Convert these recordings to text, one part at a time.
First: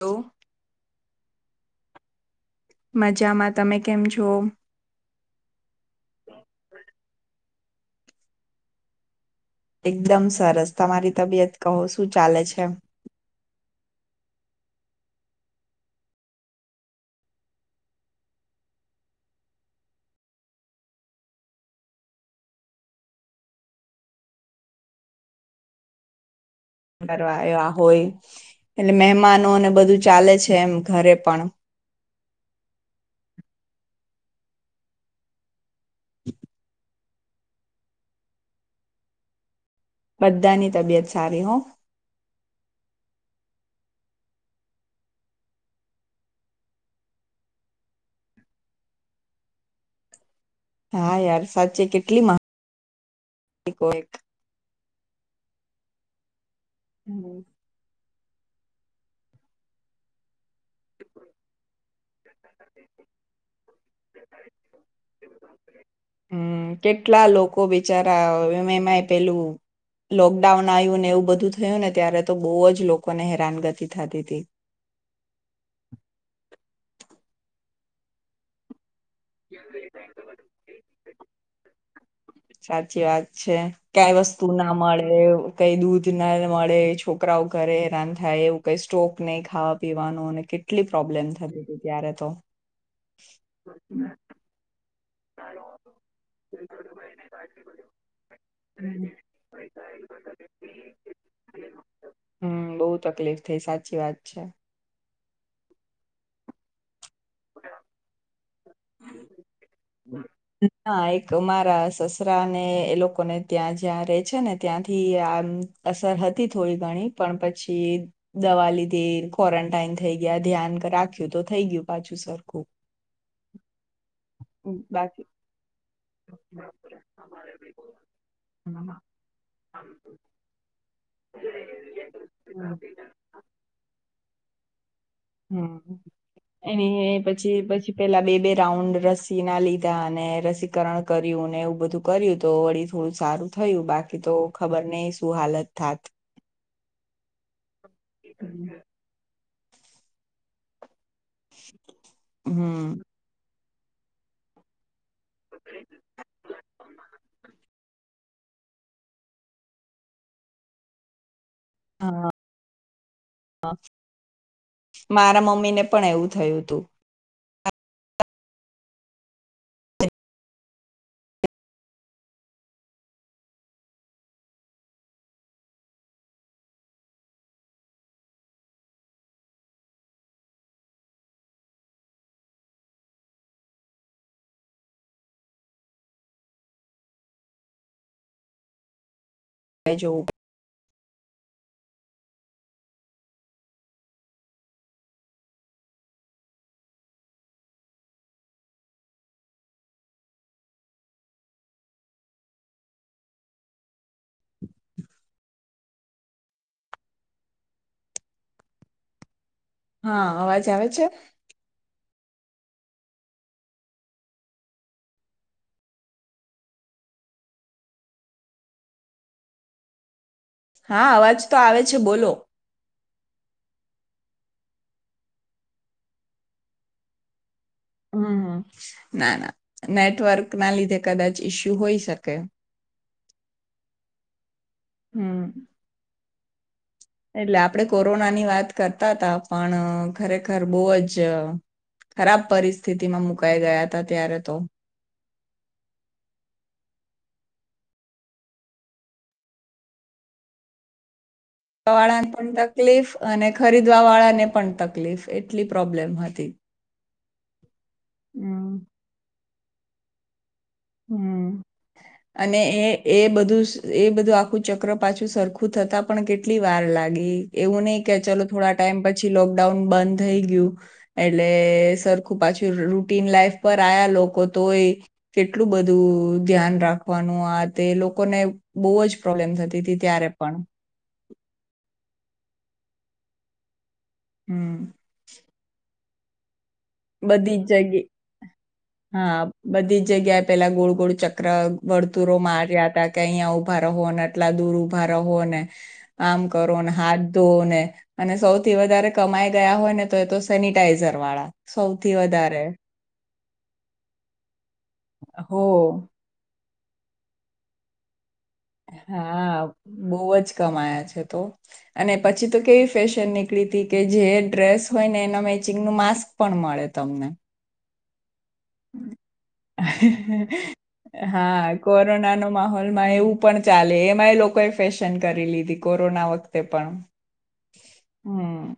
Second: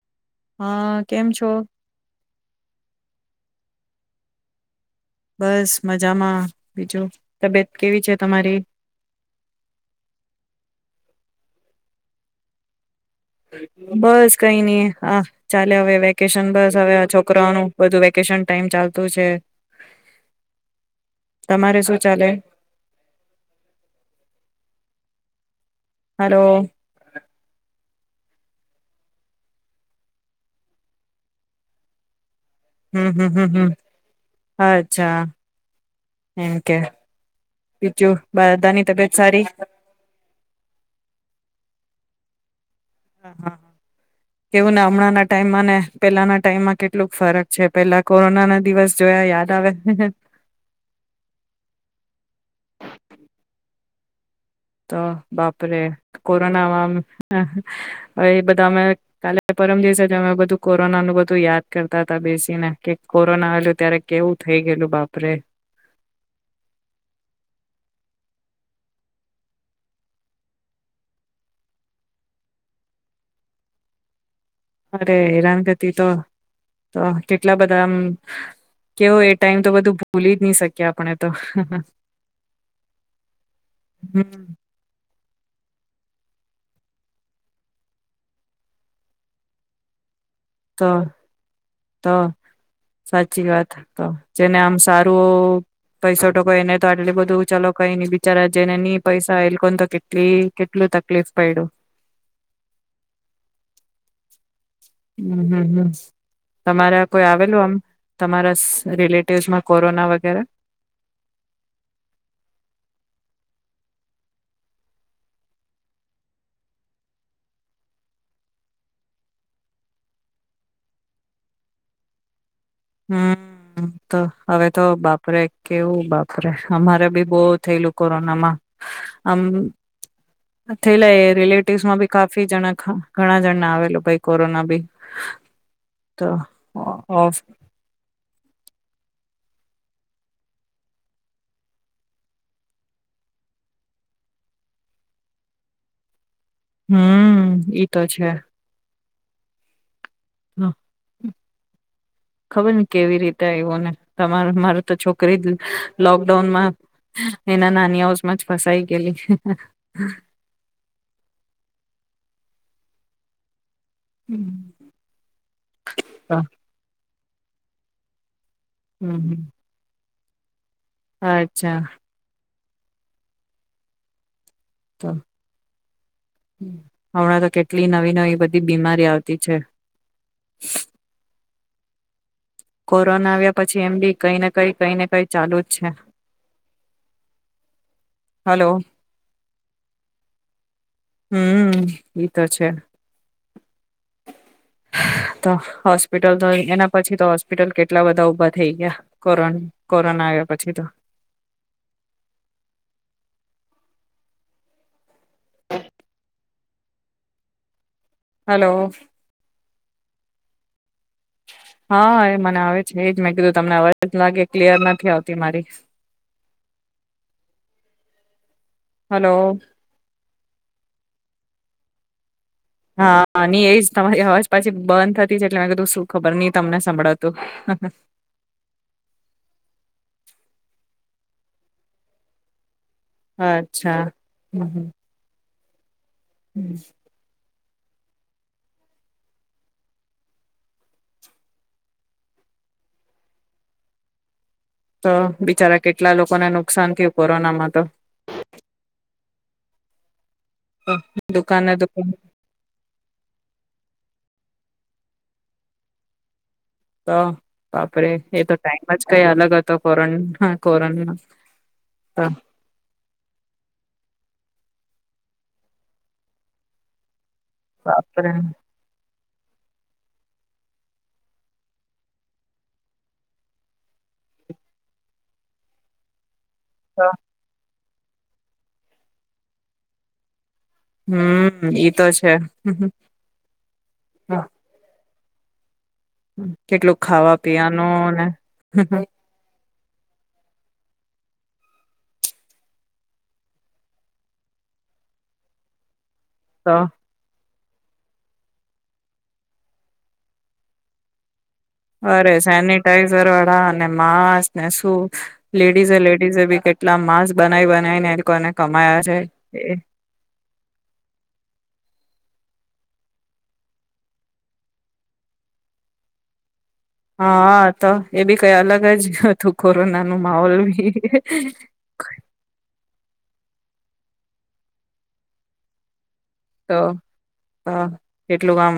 Hello. હા કેમ છો? મજામાં તમે કેમ છો? બસ મજામાં બીજું તબિયત કેવી છે તમારી. એકદમ સરસ તમારી તબિયત કહો શું ચાલે છે. બસ કઈ નઈ આ ચાલે હવે વેકેશન બસ હવે આ છોકરાઓનું બધું વેકેશન ટાઈમ ચાલતું છે. તમારે શું ચાલે. હાલો. કરવા આયવા હોય એટલે મહેમાનોને બધું ચાલે છે એમ ઘરે પણ. હમ્મ હમ્મ હમ્મ હમ્મ, અચ્છા. એમ કે. બીજું બધાની તબિયત સારી? બધાની તબિયત સારી હો. હ હા કેવું ને હમણાં ના ટાઈમમાં ને પેલાના ટાઈમમાં કેટલુંક ફરક છે પેલા કોરોના ના દિવસ જોયા યાદ આવે. હા યાર સાચે કેટલી [unintelligible] તો બાપરે, કો પ્રણામ. હવે એ બધા અમે કાલે પરમ દિવસે અમે બધું કોરોનાનું બધું યાદ કરતા તા બેસીને કે કોરોના આવેલુ ત્યારે કેવું થઈ ગયેલું બાપરે. હમ ને પેલું લોકડાઉન આયવુ ને એવું બધું થયું ને ત્યારે તો બહુ જ લોકોને હેરાનગતિ થતી હતી. અરે હેરાનગતિ તો તો કેટલા બધામ કેવ એ ટાઈમ તો બધું ભૂલી જ નહી શકીએ આપણે. તો. સાચી વાત છે, ક્યાંય વસ્તુ હમ ના મળે. કઈ દૂધ ના મળે, છોકરાઓ ઘરે હેરાન થાય, એવું કઈ સ્ટોક નહી ખાવા પીવાનો ને તો, તો, સાચી વાત તો જેમને આમ સા તો પૈસા ટકા એને તો આટલુ બધું ચાલો કઈ ની બિચારા જેને ની પૈસા એ લોકોને તો કેટલી કેટલું તકલીફ પયડુ. હમ બહુ તકલીફ થઈ સાચી વાત છે હમ્મ, હમ્મ, હમ્મ, તમારા કોઈ આવેલું આમ તમારા સ રિલેટિવમાં ના એક મારા સસરા ને એ લોકોને ત્યાં જ્યાં રે છે ને ત્યાંથી આમ અસર હતી થોડી ઘણી, પણ પછી દવા લીધી, ક્વોરન્ટાઈન થઈ ગયા, ધ્યાન રાખ્યું તો થઈ ગયું પાછું સરખું. હમ્મ. તો હવે તો બાકી બાપરે કેવું બાપરે અમારે બી બો થયેલું કોરોનામાં. આમ થયલા રિલેટિવસ માં બી કાફી જણા ઘણા જણ આવેલું ભાઈ. કોરોના બી હમ્મ, તો એની એ ઓફ પછી પછી પેલા બે બે રાઉન્ડ રસી ના લીધા અને રસીકરણ કર્યુંને એવું બધું કર્યું તો વળી થોડું સારું થયું, બાકી તો ખબર નહિ શું હાલત થાત. હમ્મ, ઈ તો છે. [unintelligible] ખબર ની હમ કેવી રીતે આઇવુ. કોને તમારું, મારુ તો છોકરી લોકડાઉનમાં એના નાની હાઉસમાં જ ફસાઈ ગયેલી. હા હા, મારા મમ્મી ને પણ એવું થયું હતું. હમ્મ, હમ્મ. અચ્છા. તો, હમણાં તો કેટલી નવી નવી બધી બીમારી આવતી છે. કોરોના આવ્યા પછી એમ બી કઈને કઈ કઈ ને કઈ ચાલુજ છે. હલો હ જો. હમ્મ, એ તો છે. તો હોસ્પિટલ તો એના પછી તો હોસ્પિટલ કેટલા બધા ઉભા થઈ ગ્યા, કોરો કોરોના આવ્યા પછી તો. હલો. હા અવાજ આવે છે? હા, એ મને આવે છે. એજ મેં કીધું તમને અવાજ લાગે ક્લિયર નથી આવતી મારી. હલો. હા અવાજ તો આવે છે બોલો. હા ની એજ તમારી અવાજ પાછી બંધ થતી છે એટલે મેં કીધું શું ખબર ની તમને સંભળાતું. હમ હમ ના ના નેટવર્કના લીધે કદાચ ઇસ્યુ હોઈ શકે. અચ્છા. હમ. હમ એટલે આપડે કોરોના ની વાત કરતા ત પણ ખરેખર બહુ જ ખરાબ પરિસ્થિતિમાં મુકાઈ ગયા ત ત્યારે તો. તો બિચારા કેટલા લોકોને નુકસાન થયું કોરોનામાં તો. દુકાને દુકાન વાળાને પણ તકલીફ અને ખરીદવા વાળા ને પણ તકલીફ એટલી પ્રોબ્લેમ હતી. તો બાપરેે એ તો હમ ટાઈમ અજ કઈ અલગ. તો કરણ કોરોના હમ અને એ એ બધું એ બધું આખું. ચક્ર પાછું સરખું થતા પણ કેટલી વાર લાગી. એવું નહિ કે બાપરે ચાલો થોડા ટાઈમ પછી. પછી લોકડાઉન બંધ થઈ ગયું એટલે સરખું પાછું રૂટીન લાઈફ પર આયા લોકો તોય. કેટલું બધું. ધ્યાન તો રાખવાનું આ. તે લોકોને બહુ જ પ્રોબ્લેમ થતી હતી ત્યારે પણ. હમ ઈ તો છે. હમ. [inaudible] હમ. કેટલું ખાવા બધી જ જગ્યા પીવાનું ને. હા બધી જ જગ્યાએ પેલા ગોળ ગોળ ચક્ર વર્તુરો માર્યા હતા કે અહીંયા ઉઊભા રહો ને આટલા દૂર ઉભા રહો ને. કામ તો કરો ને હાથ ધોઓ ને. અને સૌથી વધારે કમાઈ ગયા હોય ને તો એ તો સેનિટાઈઝર વાળા. સૌથી અરે વધારે સેનિટાઈઝર. અનેને માસ. ના શું હો લેડીઝ લેડીઝ બી. એટલા માંસ બનાવી બનાય ને એ કોને. હા બહ જ કમાયા છે તો. અને પછી તો કેવી ફેશન નીકળી હતી કે જે ડ્રેસ હોય ને એના મેચિંગનુંું માસ્ક પણ મળે. તમને હા તો. એવી. કઈ અલગ જ હતું કોરોના નું માહોલ બી. હા કોરોનાનો એવું પણ ચાલે એમાં એ લોકોએ ફેશન કરી લીધી કો તો હ એટલું હમ કામ.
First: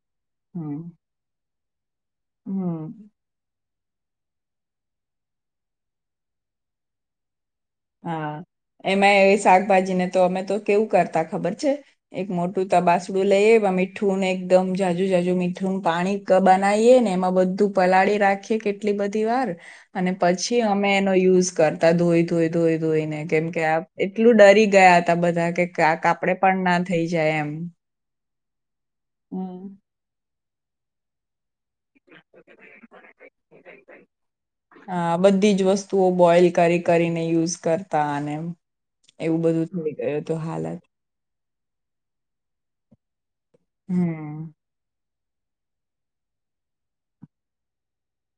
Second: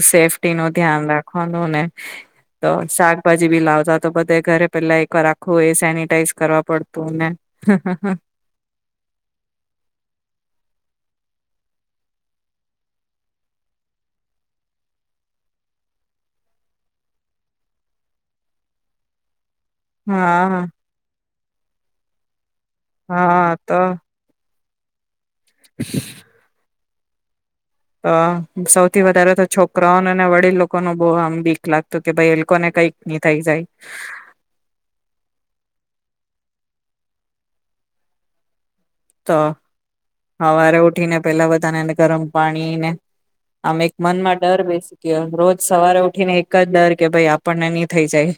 સેફ્ટી નું હમ ધ્યાન રાખવાનું નુ ને તો હમ શાકભાજી બી લાવતા. તો બધે ઘરે પેલા એકર આખવું એ સેનિટાઈઝ કરવા પડતું ને. હા એમાં એ શાકભાજી ને તો અમે તો કેવું કરતા ખબર. એક મોટું તબાસડું લઈએ મીઠુંને એકદમ જાજુ જાજુ મીઠું પાણી બનાવીએ ને એમાં બધું પલાળી રાખીએ કેટલી બધી વાર. અને હા પછી અમે એનો યુઝ. કરતા ધોઈ ધોઈ. ધોઈ ધોઈને કેમ હા કે તો આપ એટલું ડરી ગયા તા બધા કે કા ક આપડે પણ ના થઈ જાય એમ હ સૌથી વધારે તો હમ છોકરાઓ અને વડીલો કોનો બો આમ બીક લાગતી તો કે ભાઈ એ લોકોને કઈક નહી થઇ જાય. તઓ બોઈલ કરી કરીને યુઝ કરતા અને ત એવું બધું થઈ ગયું હતું હવારે હાલત. ઉઠીને પેલા બધા બધાને ગરમ પાણી ને આમ એક મન માં હમ્મ. ડર બેસી ગયો ગયો કે રોજ સવારે ઉઠીને એક જ ડર કે ભાઈ આપણને ની થઇ જાય.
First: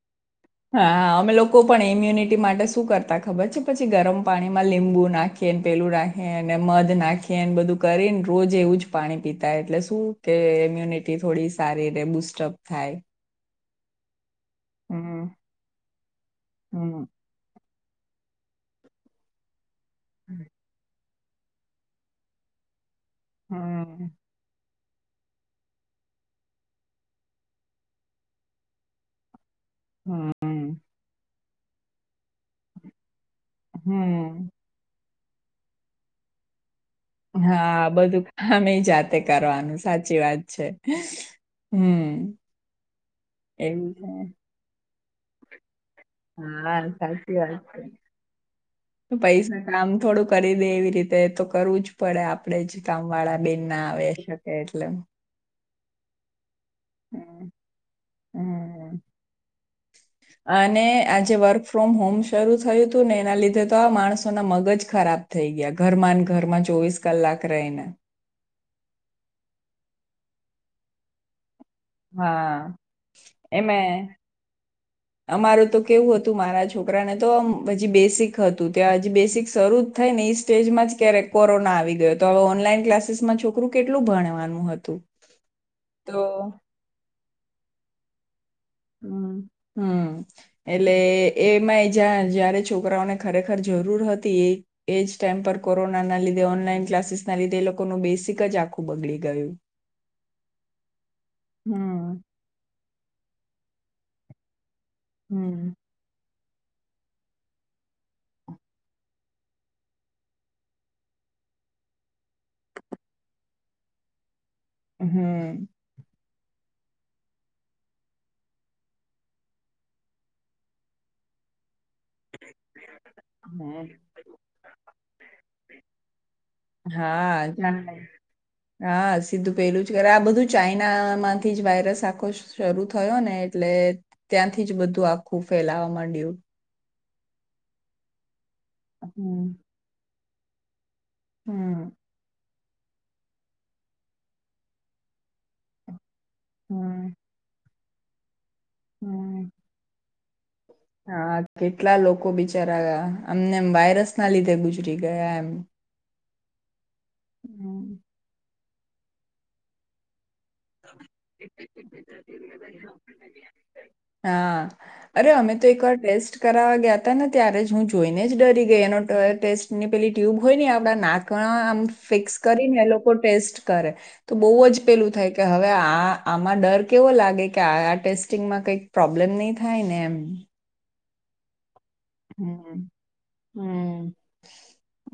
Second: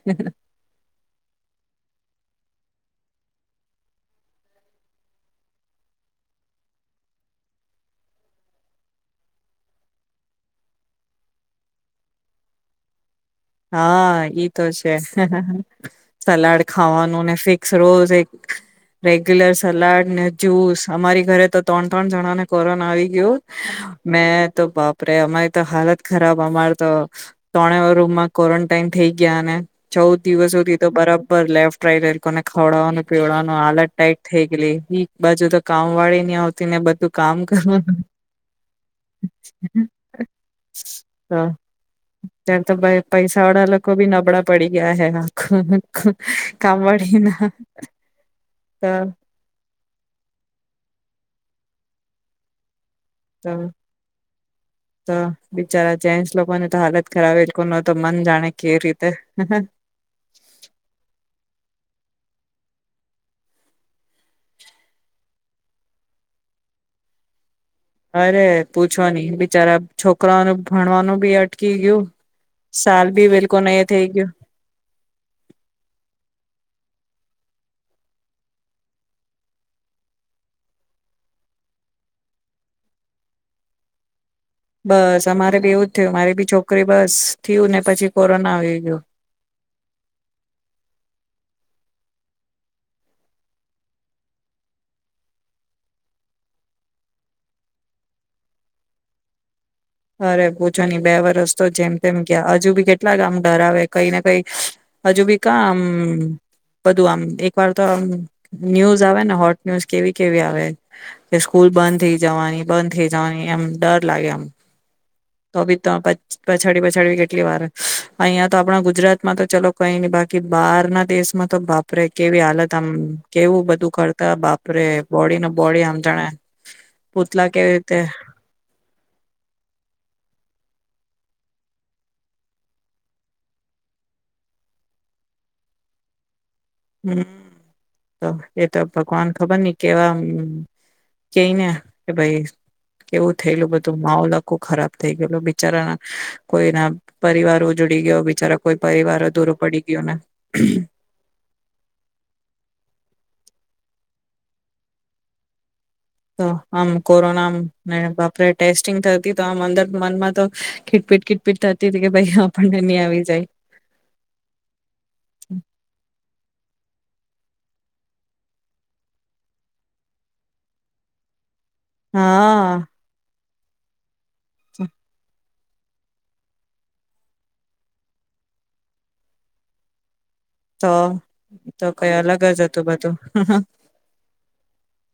હા અમે લોકો પણ ઈમ્યુનિટી માટે શું કરતા ખબર છે પછી ગરમ પાણીમાં લીંબુ નાખે ને, પેલું નાખીએ ને, મધ નાખીએને બધું કરીને રોજ એવું જ પાણી પીતા એટલે શું કે ઈમ્યુનિટી થોડી સારી રે બુસ્ટઅપ થાય. હા એ જ ને તો છે હમ્મ સલાડ હમ્મ ખાવાનું ને ફ રોજ એક રેગ્યુલર સલાડ ને જૂસ અમારી ઘરે તો ત્રણ ત્રણ જણા ને કોરોના આવી હમ્મ [unintelligible] મેં તો બાપ પ્રે અમારી તો હાલત ખરાબ અમાર તો ત્રણેઓ રૂમમાં ક્વોરન્ટાઈઇન થઈ ગયા ને ચૌદ હમ્મ દિવસોથી તો બરા બર લેફ્ટ રાઈટ લોકોને ખવડાવાનુ પીવડાવાનું હાલત ટાઈટ થેય હમ્મ ગેલી. બાજુ તો કામવાળી ની આવતી ને બ હા બધું કામેય જાતે કરવાનું, સાચી વાત છે. તો હમ્મ. ત્યારે તો [unintelligible] એવું લોકો બી છે. નબળા પડી ગ્યા છે હં. હા, સાચી વાત છે. પૈસા કામ થોડું કરી દે એવી રીતે. એ તો કરવું જ પડે આપડે જ. કામવાળા બેન તો ના આવે, એટલ ક એટલ જ્યારે જેન્સ લોકોને તો હાલત ખરાબ, એ લોકોન તો મન જાણે, કેવી હમ. રીતે અને આજે વર્ક ફ્રોમ હોમ શરૂ થયું તું ને, એના લીધે તો આ માણસોના મગજ ખરાબ થઈ ગ્યા, ઘરમાંન ઘરમાં ચોવીસ કલાક રહીને. અરે પૂછો નઈં, બિચારા છોકરાઓનું ભણવાનું બી અ અટકી ગ્યું, હા સાલ ભી અવે એ લોકોનું એમે એ થેઇ ગયું. અમારું તો કેવું હતું, મારા છોકરાને તો હજી બેસિક હતું, ત્યાં હજી બેસિક શરૂ જ થાયને એ જ સ્ટેજમાં જ ક્યારેક કોરોના આવી ગયો. તો હવે ઓનલાઈન ક્લાસીસમાં છોકરું કેટલું ભણવાનું? હતું બસ અમારે બી એવું જ થ્યું. મારી તો બી છોકરી બસ થયું ને પછી કો હમ્મ, હમ્મ, એટલે એમાં એ જા જયારે છોકરાઓને ખરેખર જરૂર હતી, એ એ જ ટાઈમ પર કોરોનાના લીધે, ઓનલાઈન ક્લાસીસના લીધે એ લોકોનું બેસિક જ આખું બગડી ગયું. અરે પૂછોની. બે વરસ તો જેમ તેમ હમ ગ્યા. અજુ બી કેટલા [unintelligible] ડરાવે કંઈ ને કંઈ હજુ બી કાં હમ આમ બધું આમ, એક વાર તો આમ ન્યૂઝ આવે ને હોટ ન્યૂઝ કેવી કેવી આવે. કે સ્કૂલ બંધ થેઇ જવાની, બંધ થેઇ જવાની, એમ ડર લાગે આમ. તો હમ્મ બી તો પછાડી પછાડી કેટલી વાર. અહિંયા તો આપણા ગુજરાતમાં તો ચલો કંઈ નહી. બાકી બહારના દેશમાં તો બા પરે આપે કેવી હાલત! આમ, કેવું બધું કરતા. બાપરે બોડીને બોડી આમ જાણે, હા પૂતલા કેવી જાણે. રીતે હા સીધું પેલું આ બધું ચાઈનામાંથી જ વાયરસ આખો શરૂ થયો ને એટલે ત્યાંથી જ બધું આખું ફેલાવા માંડ્યું. હમ્મ તો એ તો ભગવાન હમ ખબર ની કેવા હમ્મ. કેય ને, હમ કે ભાઈ કેવું થયેલું બધું, માહોલ આખું ખરાબ થઈ ગયેલું બિચારા ના. કોઈના હમ પરિવારો જુડી ગ્યા બીચારા. કોઈ પરિવારો હમ. દૂરો પડી ગયો ને હા, કેટલા લોકો બિચારા અમનેમ વાયરસ ના લીધે ગુજરી ગયા એમ. તો. આમ કોરોના આમ હમ. [unintelligible] ટેસ્ટિંગ થતી તો આમ અંદર મનમાં તો ખીટપીટ ખીટપીટ થતી હતી કે ભાઈ આપણને નહી આવી જાય. કરાવા ગ્યાતા ને ત્યારે જ હું જોઈને જ ડરી ગઈ. એનો ટેસ્ટની પેલી ટ્યુબ હોય આપણા નાકમા ફિક્સ કરી ને એ હા લોકો ટેસ્ટ કરે. તો બવ જ પેલું થાય. કે હવે આ આમાં ડર કેવો લાગે કે આ આ ટેસ્ટિંગમાં કંઈક પ્રોબ્લેમ નહી થાય ને એમ. તો. તો કંઈ અલગ જ હતું હમ બધું. હમ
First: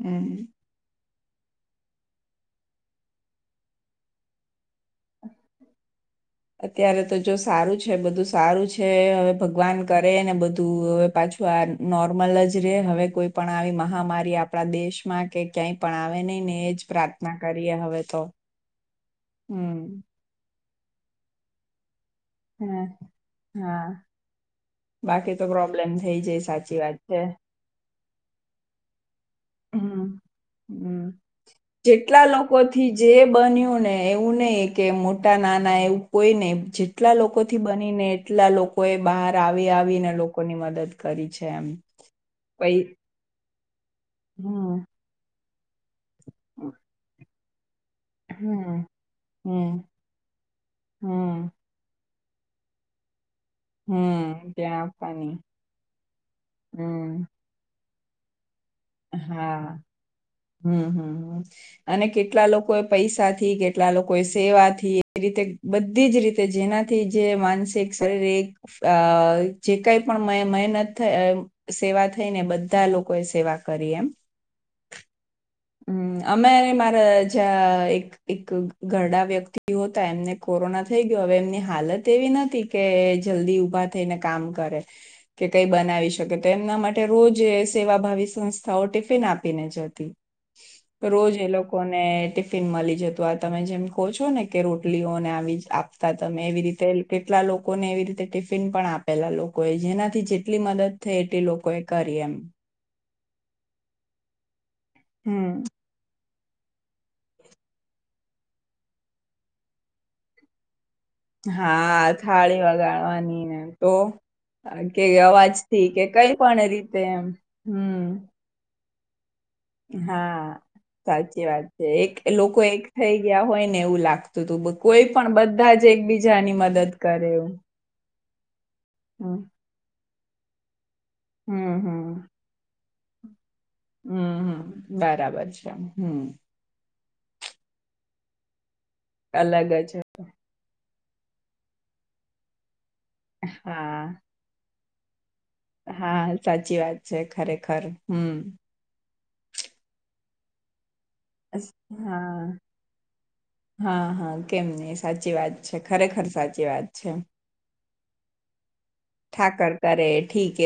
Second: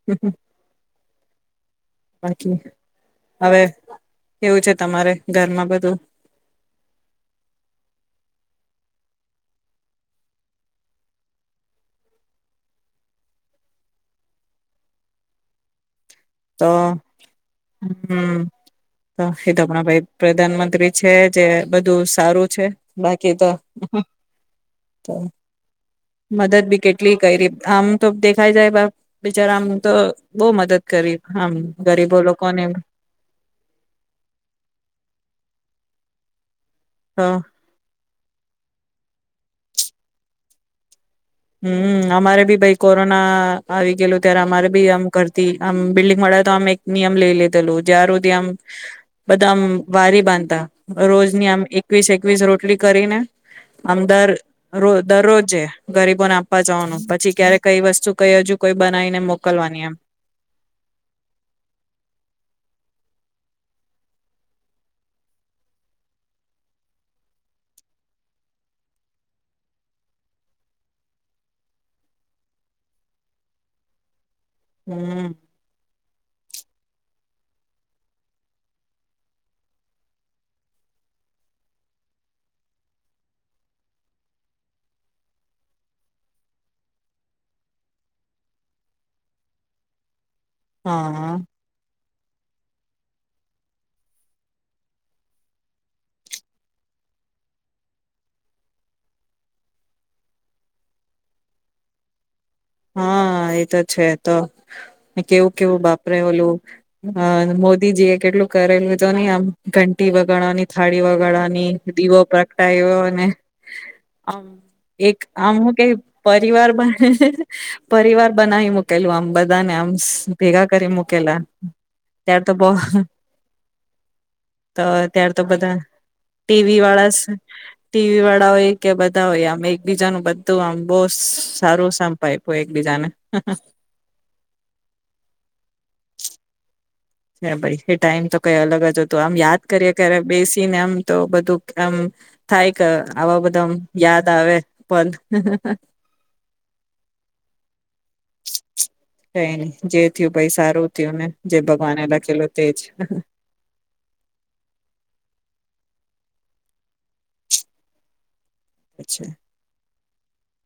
હમ બાકી, હવે કેવું છે તમારે ઘરમાં બધું? અત્યારે તો જો સારું છે, બધું સારું છે. હવે ભગવાન કરે ને બધું અવે પાછું આ નોર્મલ જ રે. હવે કોઈ પણ આવી મહામારી આપણા દેશમાં કે ક્યાંય પણ આવે નહી ને તો એજ પ્રાર્થના કરીએ હવે તો હં, તો એ તો આપણા હમ ભાઈ પ્રધાનમંત્રી છે જે બધું સારું છે. હા બાકી તો, હા તો બાકી પ્રોબ્લેમ થઈ જાય મદદ સાચી બી વાત કેટલી છે કયરી આમ તો દેખાય જાય બાપ બિચારા, આમ તો બઉ મદદ હં કરી આમ ગરીબો જેટલા લોકોને લોકોથી જે બન્યું ને, એવું નહિ કે મોટા નાના એવું કોઈને જેટલા તો લોકોથી બનીને એ કેટલા લોકો એ બહાર આવી-આવી ને લોકોની મદદ કરી છે એમ હમ, અમારે બી ભઈ પઈ કોરોના આવી ગેલું ત્યારે અમારે હમ બી આમ તે આમ, બિલ્ડિંગવાળા તો આમ, એક નિયમ લઈ લે. [unintelligible] જ્યાર હુધી આમ હમ, બધા આમ હમ, વારી બાંધતા રોજની હમ, આમ એકવીસ એ વીસ રોટલી કરી ને આમ દર હમ, ત્યાં રો આપવાની. દરરોજે. ગરીબો ને આપવા જવાનું હમ, પછી ક્યારેક કઈ વસ્તુ કઈ હજુ કોઈ બનાવીને હા મોકલવાની એમ હમ હમ અને કેટલા લોકો પૈસા થી કેટલા લોકો એ સેવા થી એ રીતે બધી જ રીતે જેનાથી જે માનસિક શારીરિક જે કઈ પણ મહેનત થ સેવા થઈ ને બધા લોકો એ સેવા.. કરી એમ હમ હમ અમે મારા જ્યાં એક એક ઘરડા વ્યક્તિ હોતા એમને કોરોના થઈ ગયો હવે એમની હાલત એવી નથી કે જલ્દી ઊભા થઈને કામ કરે કે કઈ બનાવી શકે તો એમના માટે રોજ સેવાભાવી સંસ્થાઓ ટિફિન આપીને જતી હા રોજ એ લોકોને.. ટિફિન મળી જતું આ તમે જેમ કહો છો ને કે રોટલીઓને આવી આપતા તમે એવી રીતે કેટલા લોકોને એવી રીતે ટિફિન પણ આપેલા લોકોએ જેનાથી જેટલી મદદ થઈ એટલી લોકો એ કરી એમ હા એતો છે તો કેવું હમ કેવું બાપરે ઓલું મોદીજી એ કેટલું કરેલું તો નહી આમ ઘંટી વગાણવાની.. ખાળી વગાડવાની હા દીવો થાળી પ્રગટાય્યો અને વગાડવાની ને તો આમ અ, કે એક આમું અવાજથી કઈ કે પણ રીતે એમ પરિવારમાંને હમ પરિવાર બનાવી મુકલું અબ હા સાચી વાત છે એક ત્યાર તો લોકો એક બહ થઈ ગયા હોય ને એવું લાગતું હતું તો કોઈ ત્યાર પણ તો બધા જ એકબીજાની મદદ કરેવું. એક કે બધા હોય અમે એકબીજા ન તો આમ બહુ હમ સારું હમ સાંપાઈ બીજા ને હમ હમ બરાબર છે હમ હ ભાઈ એ ટાઈમ તો કઈ અલગ જ તો આમ યાદ અલગ જ કરીએ બેસી ને આમ તો બધું એમ થાય આવા બધા હા યાદ આવે પણંધ હા સાચી વાત છે ખરેખર હમ કઈ નહી જે ભાઈ સારું થયું ને જે ભગવાને લખેલું હા તે જ હા હા કેમ નહી સાચી વાત ખરેખર સાચી વાત છે છે. ઠાકર કરે ઠીક એવું